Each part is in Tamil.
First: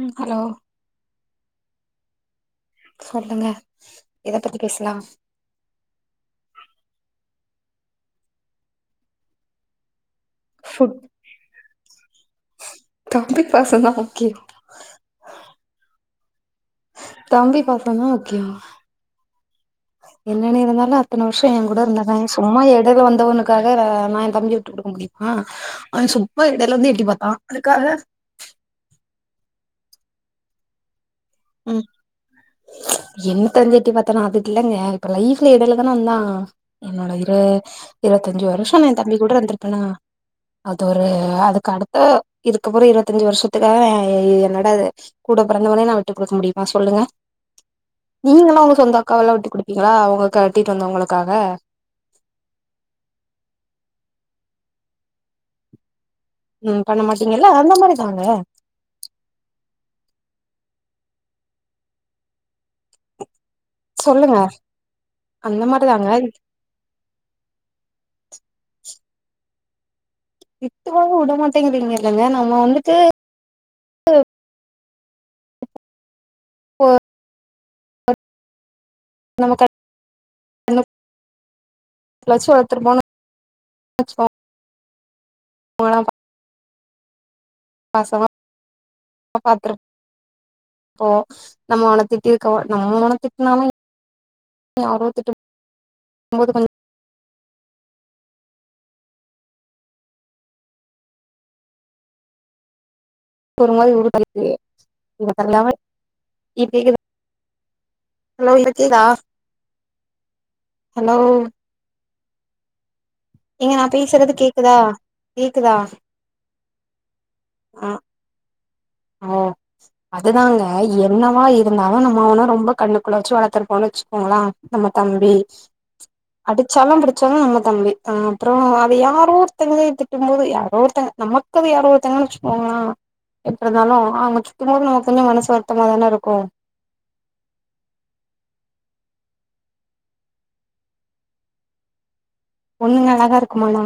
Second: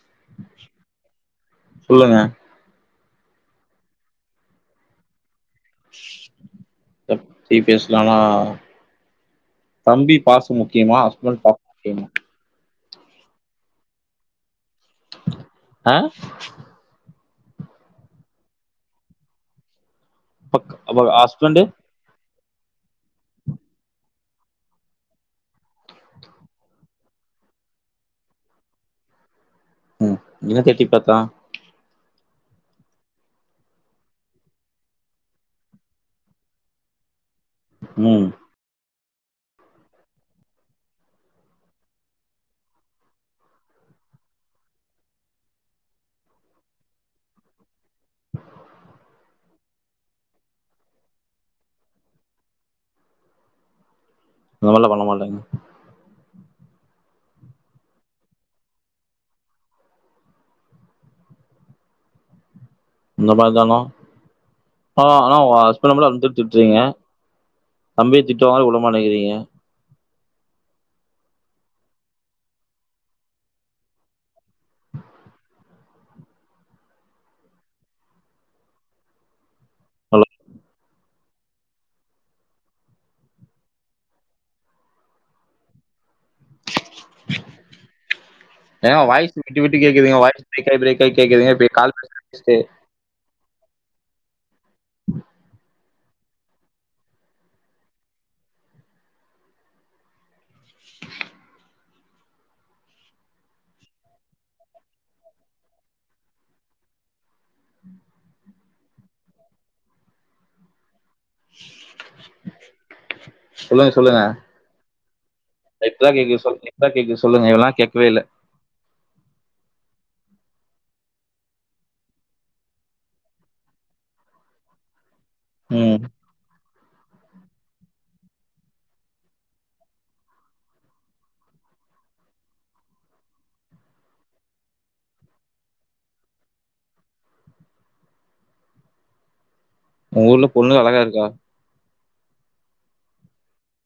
ம் ஹலோ சொல்லுங்க சொல்லுங்க எத பத்தி பேசலா எத பத்தி பேசலாமா தம்பி பாச ஃபுட் முக்கியமா ஹஸ்பண்ட் பாச முக்கியமா தம்பி பாச தா முக்கிய ஆ தம்பி பாச தா முக்கியோ என்னென்ன பக் இருந்தாலு அவ அத்தனை வருஷ ஹஸ்பண்டு என் கூட இருந்த தா சும்மா இடல வந்தவனுக்காக நா என் தம்பிய விட்டு கொக்க முடியுமா அவன் சும்மா இடையில இருந்து எட்டி பாத்தா அதுக்காக ம் என்னத்த எட்டி பாத்தா ம் என்னத்த வந்து எட்டி பாத்தா அதுல்லங்க இப்ப லைஃப்ல இடயில தான வந்தா என்னோட இரு ம் இருபத்தஞ்சு வருஷ நா என் தம்பி கூட இருந்திருப்பேனா அது ஒரு அதுக்கு அடுத்த இதுக்கப்புற இருபத்தஞ்சு வருஷத்துக்காக என்னோட கூட பிறந்தவனே நா விட்டு கொடுக்க முடியுமா சொல்லுங்க நீங்க எல்லா உங்க சொந்த அக்காவெல்லா விட்டு குடுப்பிங்க பிங்களா அவுங்க கட்டிட்டு வந்தவங்களுக்காக அதல பண்ண மாட்டேங்க ம் பண்ண மாட்டீங்கல்ல அந்த மாரி தாங்க அந்த மாரி தானா சொல்லுங்க ஆனா உங்க அந்த ஹஸ்பண்ட் அ மட்டு மாரிதாங்க அந்த திட்டு திட்ரேங்க தம்பிய திட்டனாலு விட மாட்றீங்க திட்டுவாங்க விடமாட்டேங்கிறீங்க இல்லேங்க நம்ம வந்துட்டு போ நம கட்டு ஹலோ [unintelligible] ச்சு வளர்த்தட்டு [unintelligible] ஆ [inaudible] பாசமா ஏங்க வாய்ஸ் விட்டு விட்டு கேக்குதுங்க வாய்ஸ் பிரேக் ஆயி பிரேக் பாத்துருப்போ ஆயி கேக்குதுங்க இப்ப நம்ம கால் அவன திட்டிருக்க பேச நம்ம தானே திட்டி னாலு யாரோ திட்டம்போது [unintelligible] ஒரு மாரி [unintelligible] இத பண்லாமா [unintelligible] ஹலோ இருக்கீரா ஹலோ [inaudible] ஏங்க நா சொல்லுங்க சொல்லுங்க பேசுறது கேக்குதா கேக்குதா லைட்டா கேக்கு சொல்லு லைட்டா கேக்கு சொல்லுங்க இவல நேரம் கேக்கவே இல்ல ஆ அதுதாங்க என்னவா இருந்தாலு நம்ம அவன ரொம்ப கண்ணுக்குள்ள வச்சு வளத்துருப்போன்னு வச்சுக்கோங்களே நம்ம தம்பி ம் அடிச்சாலு புடிச்சாலு நம்ம தம்பி அ அப்றோ அது யாரோ ஒருத்தங்க திட்டும் போது யாரோ ஒருத்தங்க நம்ம திட்ரது யாரோ ஒருத்தங்கன்னு வச்சுகோங்கள இருந்தாலு அவுங்க திட்டும்போது நமக்கு கொஞ்சோ மனசு வருத்தமாதான இருக்கு உங்க ஊர்ல பொண்ணு அழகா இருக்கா பொண்ணுகா அழகா இருக்குமானா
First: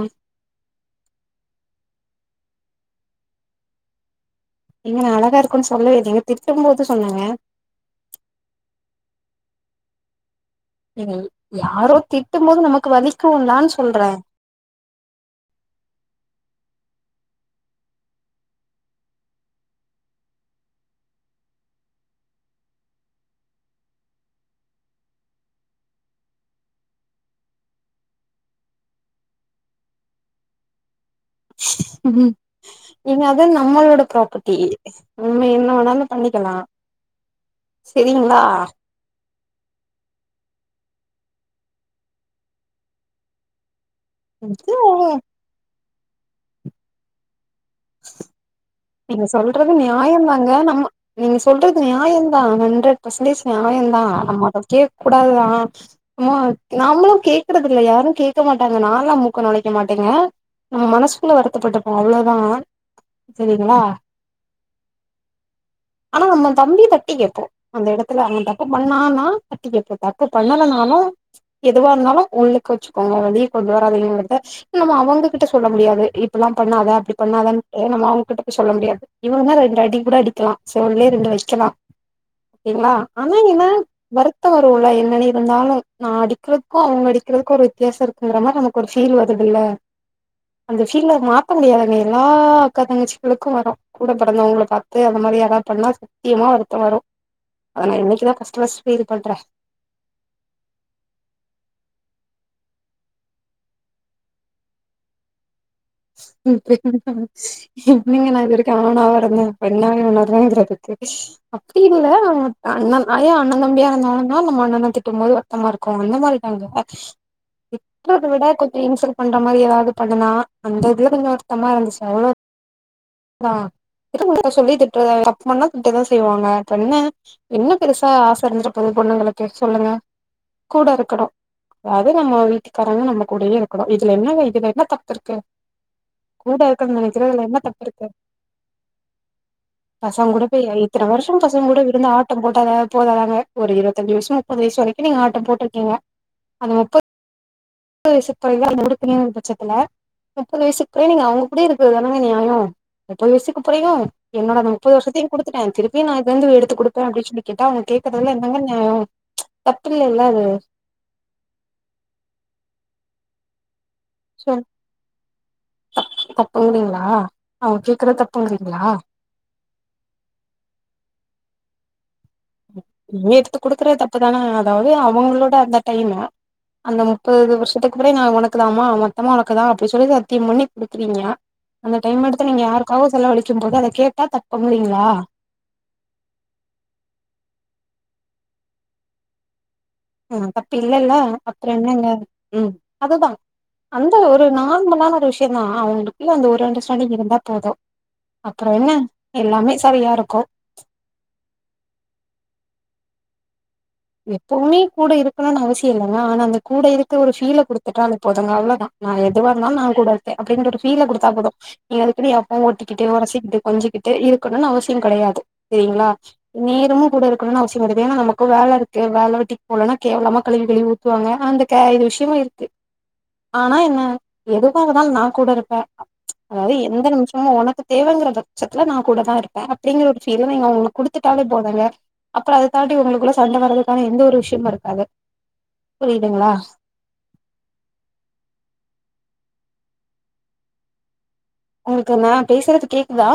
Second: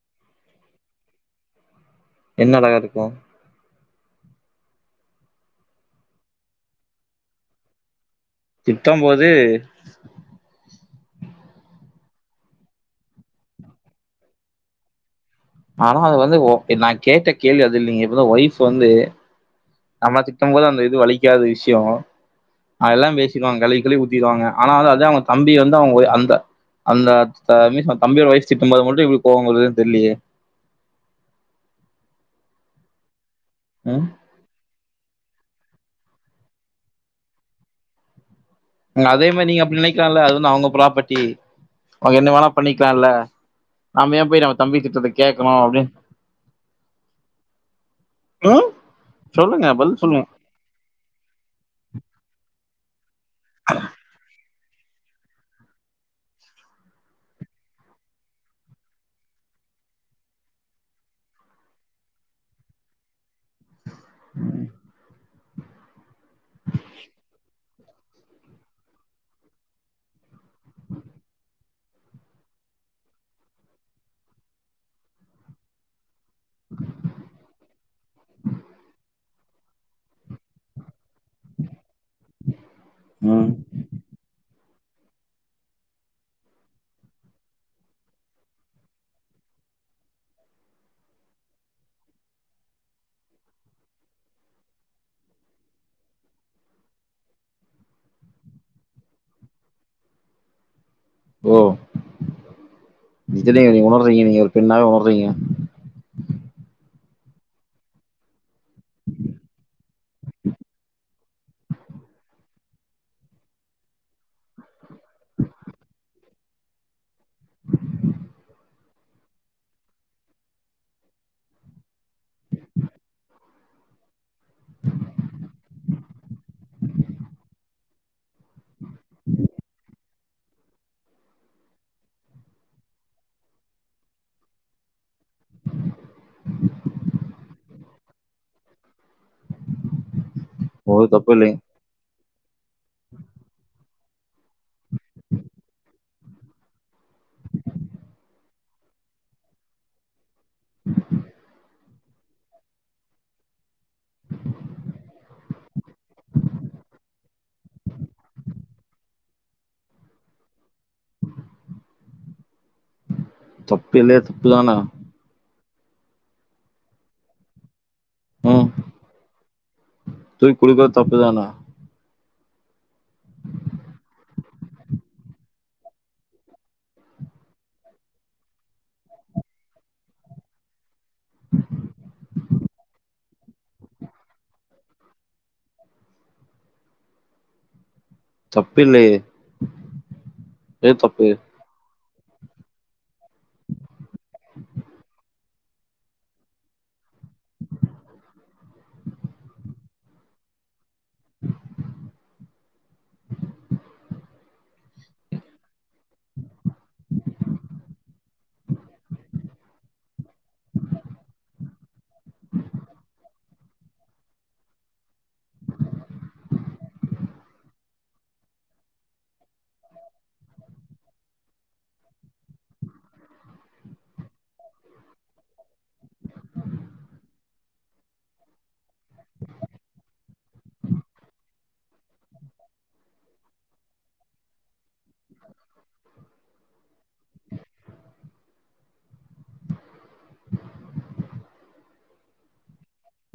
என்ன அழகா இருக்கு ஏங்க நா அழகா இருக்குன் சொல்லவேலிங்க திட்டும்போது சொன்னேங்க திட்டம்போது இல் யாரோ திட்டும் போது நமக்கு வலிக்கும்லான் சொல்ற ஆனா அது வந்து ஓ நா கேட்ட கேள்வி அது இல்லிங்க இப்பதா ஒய்ஃப் வந்து நம்ம திட்டும் போது அந்த இது வலிக்காத விஷயோ அதுல்லா பேசிடுவாங்க கழுவி கழுவி ஊத்திருவாங்க ஆனாலும் அதா அவங்க தம்பி வந்து அவுங்க அந்த அந்த [unintelligible] தம்பியோட ஒய்ஃப் திட்டும்போது மட்டும் இவங்களுக்கு கோவ வருதுனு தெர்லையே ம் ஏங்க அது நம்மளோட ம் ப்ராப்பர்ட்டி நம்ம என்ன வேணாலு பண்ணிக்கலா செரிங்ளா ம்‌ அதே மாரி நீங்க அப்டி நினைக்கலாம்ல அது வந்து அவங்க ப்ராப்பர்ட்டி அவங்க என்ன வேணா பண்ணிக்கலால நாம ஏன் போய் நம்ம தம்பி திட்ரத இது கேக்கணு அப்டின் ம் நீங்க சொல்லுங்க சொல்றது பதில் சொல்லுங்க. நியாயந்தா ங்க நம்ம நீங்க சொல்றது நியாயந்தா ஹண்ரட் பர்சன்டேஜ் நியாயந்தா நம்ம அத கே கூடாதுதா மோ நாமளும் கேக்குறது இல்ல யாரும் கேட்க மாட்டாங்க நாலா மூக்க நுழைக்க மாட்டேங்க நம்ம மனசுக்குள்ள வருத்தப்பட்டுப்போ அவ்ளோதா செரிங்களா [unintelligible] ஆனா நம்ம தம்பி தட்டி கேட்போ அந்த எடத்துல அவன் தப்பு பண்ணான்னா தட்டி கேப்பே தப்பு பண்ணலனாலு எதுவாருந்தாலும் உள்ளுக்கு வச்சுக்கோங்க வெளிய கொண்டு வராதிங்கத நம்ம அவங்ககிட்ட சொல்ல முடியாது இப்புல்லா பண்ணாத அப்டி பண்ணாதன்ட்டு நம்மள‌ அவங் கிட்ட போய் சொல்லமுடியாது இவன்னா ரெண்டு அடி கூட அடிக்கலா செவில்லயே ரெண்டு வக் களா சேரிங்களா ஆனா ம் என்ன வருத்த வரும்ல என்ன இருந்தாலு நா அடிக்கிறக்கு அவுங்க அடிக்கிறக்கு ஒரு வித்தியாசருக் குன்ற மாரி நமக்கு ஒரு ஃபீல் வருதுல்ல அந்த ஃபீல்ல மாத்த முடியாதங்க எல்லா அக்கா தங்கச்சி கலுக்கு வரும் கூட பிறந்தவங்கள பாத்து அந்த மாரி யாராவது பண்ணா சத்தியமா வருத்த வரு அதனா இன்னைக்கு தா ஃபர்ஸ்ட் ஃபர்ஸ்ட் ஃபீல் பண்ற ஓ இதுலே நீ உணர்றீங்க நீங்க ஒரு பெண்ணாக உணர்தீங்க நா இது வரைக்கும் ஆனாவா இருந்த பெண்ணா உணர்ரேங்குறதுக்கு அப்டி இல்ல அண்ணன் அயா அண்ணன் தம்பியா இருந்தால தான் நம்ம அண்ணான தி உன்மையிலே வருரத்தமா இருக்கு அந்த மாரி அ எப்பை விட கொஞ்சே இன்சல்ட் பண்ற மாரி ஏதாவது பண்ணனா அந்த இதுல கொஞ்சோ வருத்தமா இருந்துச்சு அவ்ளோ இரு சொல்லி திட்டு அப்ண்ணா திட்டுதா செய்வாங்க அப்ப என்ன என்ன பெருசா ஆசைந்து வந்துரு ப்பது பொண்ணுங்கக்கே சொல்லுங்க கூட இருக்கணு அதாவது நம்ம வீட்டுக்காரங்க நம கூடயே இருக்கணு இதுல என்ன இதுல என்ன தப்பு இருக்கு கூட இருக்கறக்கிரல என்ன தப்பு இருக்கு பசங்க கூட போய் ஒரு இத்தனை தப்பு வருஷம் இல்லைங்க. பசங்க கூட இருந்து ஆ ஆட்டம் போட்டாத போதாதங்க ஒரு இருபத்தஞ்சு வயசம் முப்பது வயசு வரைக்கு நீங்க ஆட்டம் போட்டிருக்கீங்க அந்த முப்பது முப்பது வயசு துறைகள் [unintelligible] பட்சத்துல முப்பது வயசுக்கு புறையு நீங்க அவங்க கூட இருக்கது தானாங்க நியாய எப்பது வயசுக்கு புறயு என்னட அந்த முப்பது வருஷத்தையு கொடுத்துட்டே திருப்பி நான்து வந்து எடுத்துடுப்பே அப்டின்னு சொல்லி கேட்ட அவங்கேடக்குறதுல என்னங்க நியாய தப்பலல்ல அது தப்புல்லைய சொ தப்புதானா தப்புங்கிறீங்களா அவங்க கேக்குறது தப்புங்கிமறீங்களா போய் குடிக்கது தப்பதான நீ எடுத்து குடுக்குற த அப்பதானே அதாவது அவங்களோட அந்த டைம் அந்த முப்பது வருஷத்துக்கு பிற நான் உனக்குதாமா மொத்தமா உனக்குதா அப்டின் சொல்லி சத்திய பண்ணி கொடுக்குறீங்க அந்த டைம் எடுத்து நீங்க யாருக்காகவு செல அழிச்சா அத கேட்டா தப்பு இல்லீங்களா தப்புல்லேயே ஆஹ தப்பு இல்லல்ல அப்புற என்னங்க இல்ல ம் அதுதா அந்த ஒரு நார்மலான ஒரு விஷய தா அவங்களுக்குளே அந்து ஒரு அண்டர்ஸ்டாண்டிங் இருந்தா போது அப்றோ என்ன எல்லாமே சரியா இருக்கு எப்வுமே கூட இருக்கணும்னு அவசிய இல்லேங்க ஆனா அந்த கூட இருக்க ஒரு ஃபீலை கொடுத்துட்டா அ போததுாங்க அவ்வளோதா நா எதுவ இருந்தாலு நா கூட அப்டினு ஒரு ஃபீல கொடுத்தா போது அதுக்குனு எப்போவு ஓட்டிட்டு ஓரசிக்கிட்டு கொஞ்சிக்கிட்டு இருக்கணும்னு அவசிய கிடையாது சரிங்களா நீரும்மு கூட இருக்கணும்னு அவசிய கிடையாது ஏன்னா நமக்கு வேல இரு வேலவட்டிக்கு போலன்னா கேவலமா கழவி கழுவி ஊத்துவாங்க அந்த இது விஷயமா இருக்கு ஆனா என்ன எதுவாக இருதால நா கூட இருப்பே அதாவது எந்த நிமிஷமு உனக்கு தேவைங்கிற பட்சத்துல நா கூட தா இருப்பே அப்படிங்கிற ஒரு ப் பீல் ல்லா உங்களுக்கு குடுத்துட்டாலே போதுங்க அப்பற அத தாட்டி உங்களுக்குள்ள சண்டை வர்றதுக்கு ன எந்த ஒரு விஷயமு நடக்காது புரியிதுங்களா உங்களுக்கு நா பேசுறது கேக்குதா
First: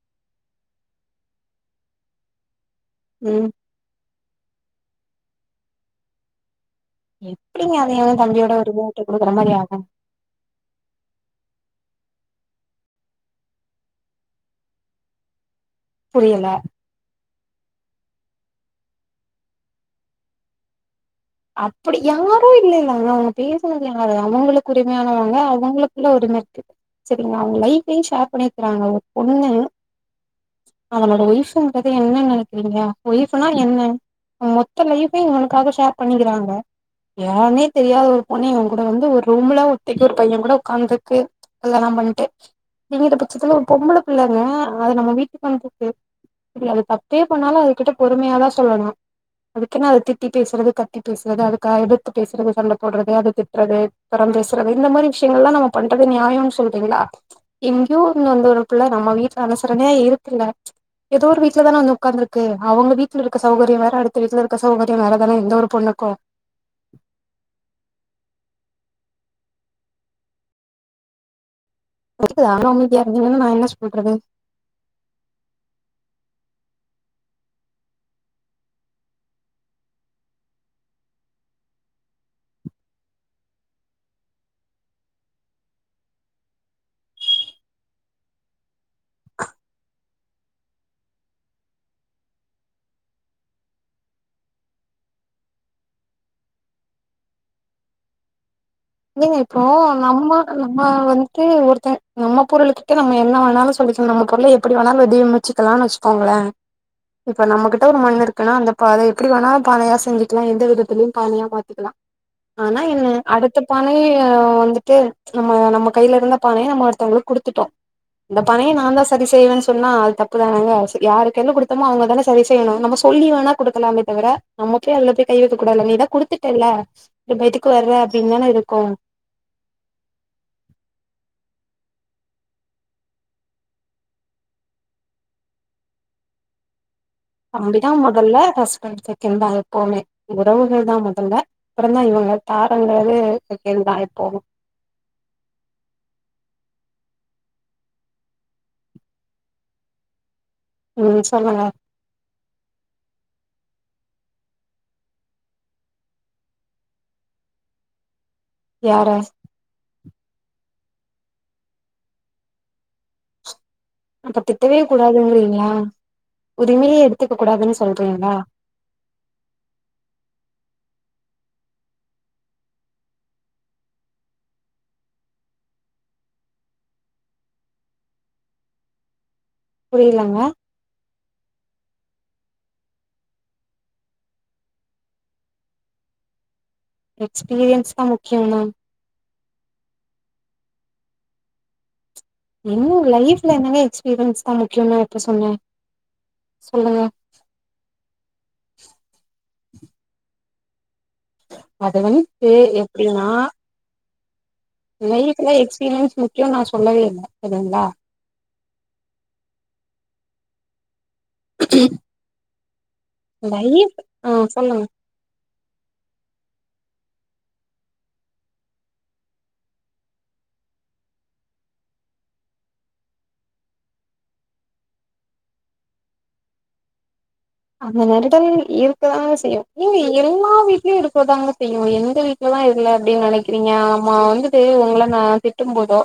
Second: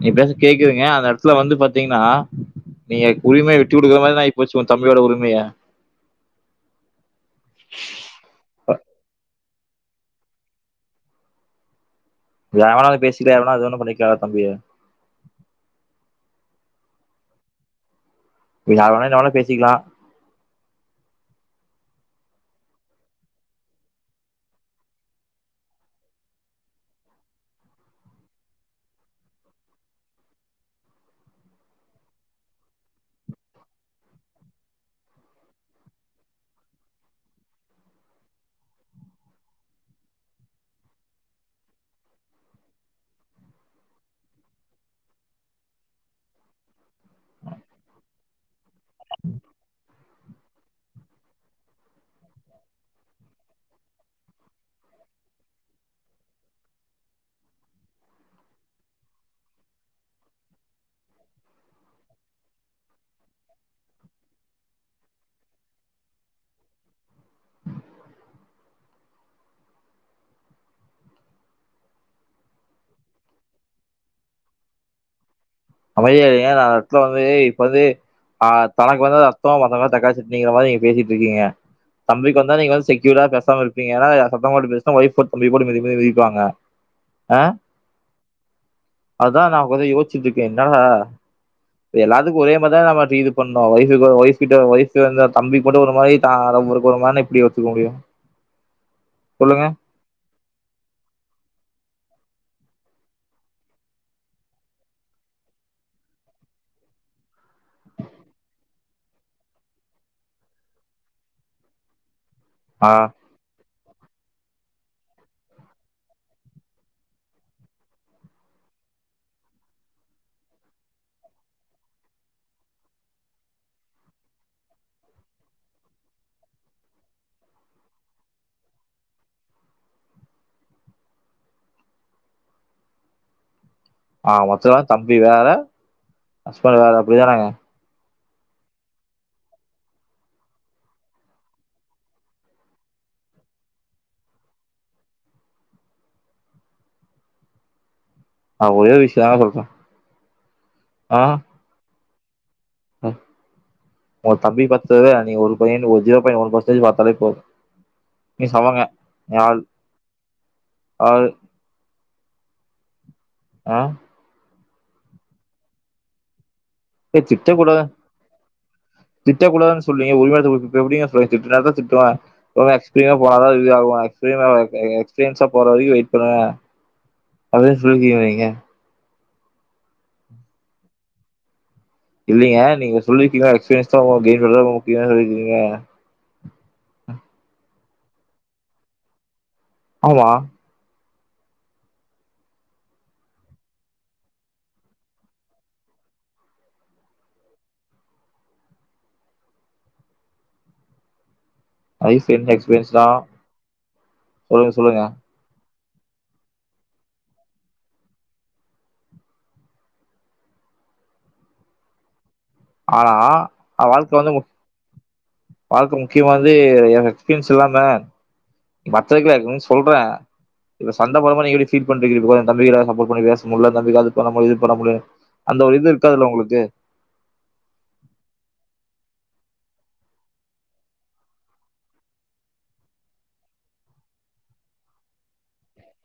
நீ பேசறது கேக்குறங்க அந்த இடத்துல வந்து பாத்தீங்கன்னா நீங்க ம் உரிமை விட் விட்டு கொடுற மாரி ஆகி போச்சு உன் தம்பியோட உரிமையா எப்டி அதது தம்பியோ உரிமையா விட்டு குடுக்குற மாரி ஆகு வேனால பேசிக்கலா எவனாவத [unintelligible] பண்ணிக்கக்கா தம்பிய புரியல நீய ஆவனுன என்னளா வேன பேசிக்கலா அப்டி யாரு இல்லேல்லாங்க அவங்க பேசுனது யாரு அவங்களுக்கு உரிமையானவங்க அவங்களுக்குள்ள ஒரு உரிமை இருக்குது லய்வு சேர் பண்ணியிருக்காங்க ஓரூ பொண்ணு அவனோட ஒய்ஃபுன்றத என்னன்ன நினைக்கிறீங்கா ஒயஃனா என்ன மொத்த லைஃப இவளுக்காக ஷேர் பண்ணிருவாங்க யான்னே தெரியாத ஒரு பொண்ணு இவன் கூட வந்து ஒரு ரூம்ல ஒத்தைக்கு ஒரு பையன் கூட உட்காந்துகீறுக்கு அதெல்லாபண்ணிட்டுச் நீங்க பட்சத்துல ஒரு பொம்பளை பிள்ளைங்க அத நம்ம வீட்டுக்கு வந்து போக்கு இல்ல அது தப்பே பண்ணாலு அதுகிட்ட பொறுமையாதா சொல்லணு அதுக்குனு அது திட்டி பேசுறது க த்தி பேசுறது அதுக்கா எதுர்த்து பேசுறது சண்ட போடுறது அது திட்டுறது புறம் பேசுறது இந்த மாரி விஷயங்கள்லா நம்ம பண்றது நியாயம்னு சொல்றீங்ளா எங்கேயோ இருந் வந்த ஒருப்புள்ள நம்ம வீட்ல அனுசரணையா இருக்குல்ல ஏதோ ஒரு வீட்ல தானே வந்து உட்காந்துருக்கு அவங்க வீட்ல இருக்க சௌகரியோ வேற அடுத்த வீட்ல இருக்க சௌகரியோ வேறதானே எந்த ஒரு பொண்ணுக்கு அதுக்குது ஆனா உ இ இருந்தீன்னு நா என்ன சொல்றது அமைதியே இல்லைங்க நா இத்துல வந்து இப்ப வந்து ஆ தனக்கு வந்தா ரத்தோ மத்தவங்களா தக்காளி சட்னிங்க மாரி நீங்க பேசிட்டு இருக்கீங்க தம்பிக்கு வந்தா நீங்க வந்து செக்யூரா பேசாம இருப்பீங்க ஏனா சத்தம் பேட்டு பேசனா தம்பி போட்டு மிதிமிதினு மதிப்பாங்க அ அதா நான் கொஞ்சோ யோசிச்சுட் இருக்கே [unintelligible] எல்லாத்துக்கு ஒரே மாரிதா நம்ம இது பண்ணு ஒய்ஃப் ஒயஃப் கிட்ட ஒரு மாரி தம்பிக்கு ஒரு மாரி [unintelligible] எப்டி ஒத்துக்க முடியு நீங்க இப்போ சொல்லுங்க நம்ம நம்ம வந்துட்டு ஒருத்த நம்ம பொருள்கிட்ட நம்ம என்ன வேணாலு சொல்லிக்கலா நம்ம பொருள எப்டி வேணாலு [unintelligible] வெச்சிக்கலானு வெச்சுக்கோங்ளே இப்ப நம்மகிட்ட ஒரு மண்ணிருக்குனா அந்த பானை எப்டி வேணாலு பானையா செஞ்சிக்கலா எந்த விதத்துலயு பானையா மாத்திக்கலா ஆனா ஆ என்ன அடுத்த அடுத்த பானைய வந்துட்டு நம்ம நம்ம கைல இருந்த பானைய நம்ம ஒருத்தவங்ளுக்கு குடுத்துட்டோ இந்த பானைய நா தா சரி செய்வேன்னு சொன்னா அது தப்பு தானங்க சரி யார்க் கைல குடுத்தமோ அவங்க தானே சரி செய்ணு நம்ம சொல்லி வோனா குடுக்கலாமே தவிர நமக்கே எல்லாத்தையு கை வைக்க கூடாது நீதா குடுத்துட்டேல்ல இப்ப எதுக்கு வர்றே அப்டின்னு தானே இருக்கு ஆ மொத்தமா தம்பி வேற ஹஸ்பண்ட் வேற அப்டிதானங்க தம்பிதா முதல்ல ஹஸ்பண்ட் செகண்ட் தா எப்போவுமே உறவுகள் தா முதல்ல அப்புறம்தா இவங்க தாரங்கிறது [unintelligible] எப்போமே நா ஒரே ஒரு விஷ்யந்தா சொல்றே ம் சொல்லுங்க ஆ உங்க தம்பி பாத்ததுல நீங் ஒரு பாய்ன்ட் ஒரு ஜீரோ பாய்ட் ஒன் பெர்சென்ட் பாத்தாலே போது யார [unintelligible] ஆ அப்ப திட்டவே கூடாதுங்கிறீங்களா உரிமையே ஏ எடுத்துக்க கூடாதுன்னு சொல்றீங்களா திட்டக்கூடானு சொல்வீங்க [unintelligible] ரொம்ப எக்ஸ்ப போன இது எஸ்பீரியன் போற வரை வெயிட்ண்ணுவன் அடியதான் சுருக்கி வீங்க புரிலங்க இல்லலைங்க நீங்க சொல்லிருக்கீங்க எக்ஸ்பீரியன்ஸ் தான் முக்கிய [unintelligible] சொல்லிருக்கீங்க எக்ஸ்பீரியன்ஸ் தா முக்கியம்மா ஆம்மா இன்னு லைஃப்ல என்னங்க எக்ஸ்பீரியன்ஸ் தா முக்கியனு நா எப்ப சொன்னே சொல்லுங்க அது லைஃப் வந்துட்டு என்ன எக்ஸ்பீரியன்ஸ் தா எப்டின்னா சொல்லுங்க சொல்லுங்க லைஃப்ல எக்ஸ்பீரியன்ஸ் முக்கியோ நா சொல்லவே இல்லை சரிங்களா [inaudible] ஆனா லைஃப் வாழ்க்க ஆ வந்து சொல்லுங்க வாழ்கை முக்கியமா வந்து எக்ஸ்பீரியன்ஸ் இல்லாம மத்ததுக்லா இர்க்கனு சொல்ற இவ சண்ட பண்ண மாணரி நீங்களி சீட் பன்றிகில் இதுவே என் தந்தையிரா சப்போட் பண்ணி வேஸ் முல்லா இருந்தா விவாதத்தலாம்மு இது பண்ண முலே அந்த ஒ இது இருக்காதுல்ல உங்ளுக்கு அந்த நெரடல் இருக்குதாங்க செய்யு ஏங்க எல்லா வீட்லியு இருக்கதாங்க செய்யு எந்த வீட இதல்லா இல்ல அப்டி நனைக்கிறீங்க ஆமா வந்துட்டு உங்கள நா திட்டும் போதோ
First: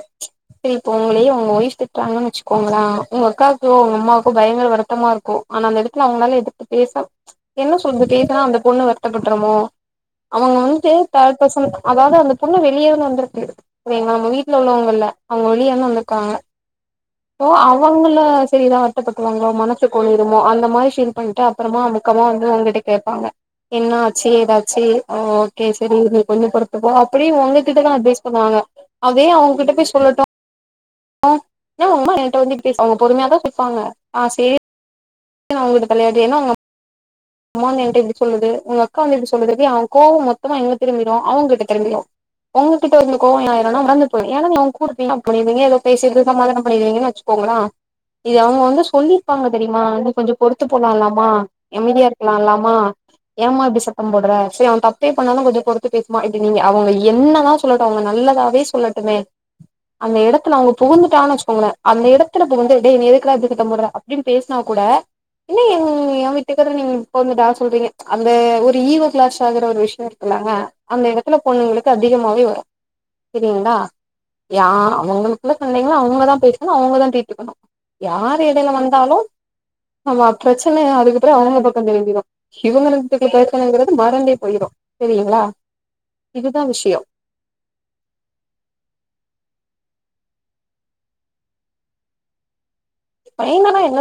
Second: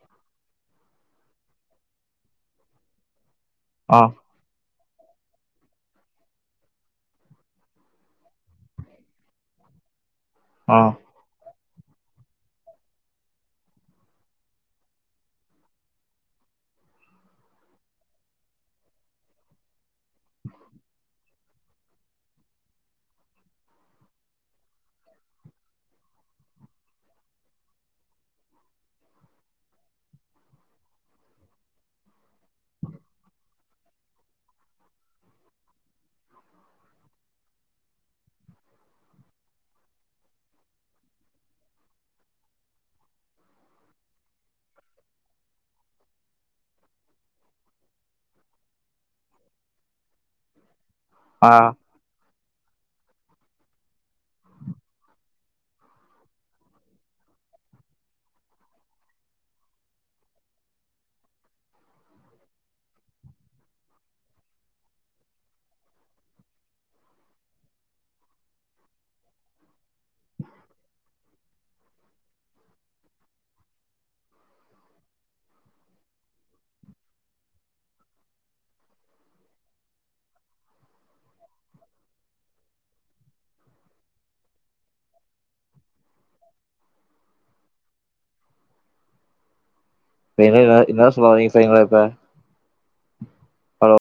சரிப்போங்களே உங்க ஒய்ஃப் திட்றாங்கன் வெச்சுக்கோங்களா உங்க அக்கா தோ உங்க ஆ அம்மாவுக்கு பயங்கர வருத்தமா இருக்கு ஆனா அந்த எடத்துல அவ்ங்களாலே குத்து பேசு என்ன சொல்து பேசுனா அந்த பொண்ணு வருத்தப்பட்றோமோ அவங்க ஆ வந்து தாட் பர்சன் அதாவது அந்த பொண்ணு வெளியேனு வந்துருக்கு எங் மேம் வீட்ல உள்ளவங்கல்ல அவங்க வெளிய தா வந்துர்க்காங்க ஓ அவங்கள சரிதான் வர்த்தப்பட்ருவாங்கலோ மனசு குளிருமோ அந்த மாதிரி ஷீல் பண்ட்டு அப்பறமா அமுக்கமா வந்து உங்கிட்ட கேப்பாங்க என்னா ஆச்சி ஏதாச்சி ஓகே சரி நீ கொஞ்சு பொறுத்து போ அப்படி உங்ககிட்டல்லா அட்வைஸ் பண்ணுவாங்க அதே அவ்ங்கிட்ட போய் சொல்லட்டு அ ஏ உமா என்ட்ட வந்து பேசு அவங்க பொறுமையா தான் சுல்ப்பாங்க ஆ சேர் நா அவ்ங்குளுக்கு தலையாட்டி ஏனா நம் உமான்னு என்ட்ட இப்டி சொல்லுது உங்க அக்கா வந்து இப்டி சொல்லுதுற்க்கு யாவ் கோவம் மொத்தமா எங்ள திரும்பிரு அவ்ங்கள்ட்ட திரும்பிரு உங்ககிட்ட இருந்த கோவோ எந்நாய்ரோனா மறந்து போயு ஏன்னா நீ அவ்ங் கூடப்பீனா பண்ணிர்தீங்க ஏதோ பேசிர்து சமாதானம் பண்ணிர்வீங்கு வச் போங்கனா இது அவங்க வந்து சொல்லிர்ப்பாங்க தெரியுமா வந்து கொஞ்சு பொருத்து போலாலாமா ஆ எமதியார் லாலாமா ஏமா இப்டி சத்தம் போட்ற சரி அவ தப்பே பண்ணாலு கொஞ்சு பொருத்து பேசுமா இப்டி நீங்க அவங்க என்னதாச் சொல்லட்டு அவங்க நல்லதாவே சொல்லட்டுமே அந்த எடத்துல அவங்க புகுந்துட்டான் வச்கோங்களே அந்த எடத்துல புகுந்து டே நீ எதுக்குடா இப்டி திட்டம் போட்ற ப்டின் பேஸ்னா கூட என்ன என் நீ ய வீட்டுக்காற நீ இப்ப வந்து டா சொல்றீங்க அந்த ஒரு ஈகோ க்ளாஷ் ஆகுற ஒரு விஷ்யோ இருக்குல்ல அந்த எடத்துல பொண்ணுங்களுக்கு அதிகமாவே வரு சரிங்ளா யா அவங்களுக்குள்ள சண்டைங்களா அவங்க தா பேசணு அவங்கதான் ட்ரீட்டு பண்ணு யார் எடைய்ல வந்தாலு நம்ம ப்ரச்சன அதுக்கப்பறோ அவங்க பக் எழும்பிரு இவங்களுங்குக்கிட்ட மறந்தே போய்ரு தெரியுங்களா இதுதா விஷ்யோ ப எதுனா இன்னா சொல்லவரீங் செய்ங்களப்ப பைங்கனா என்னது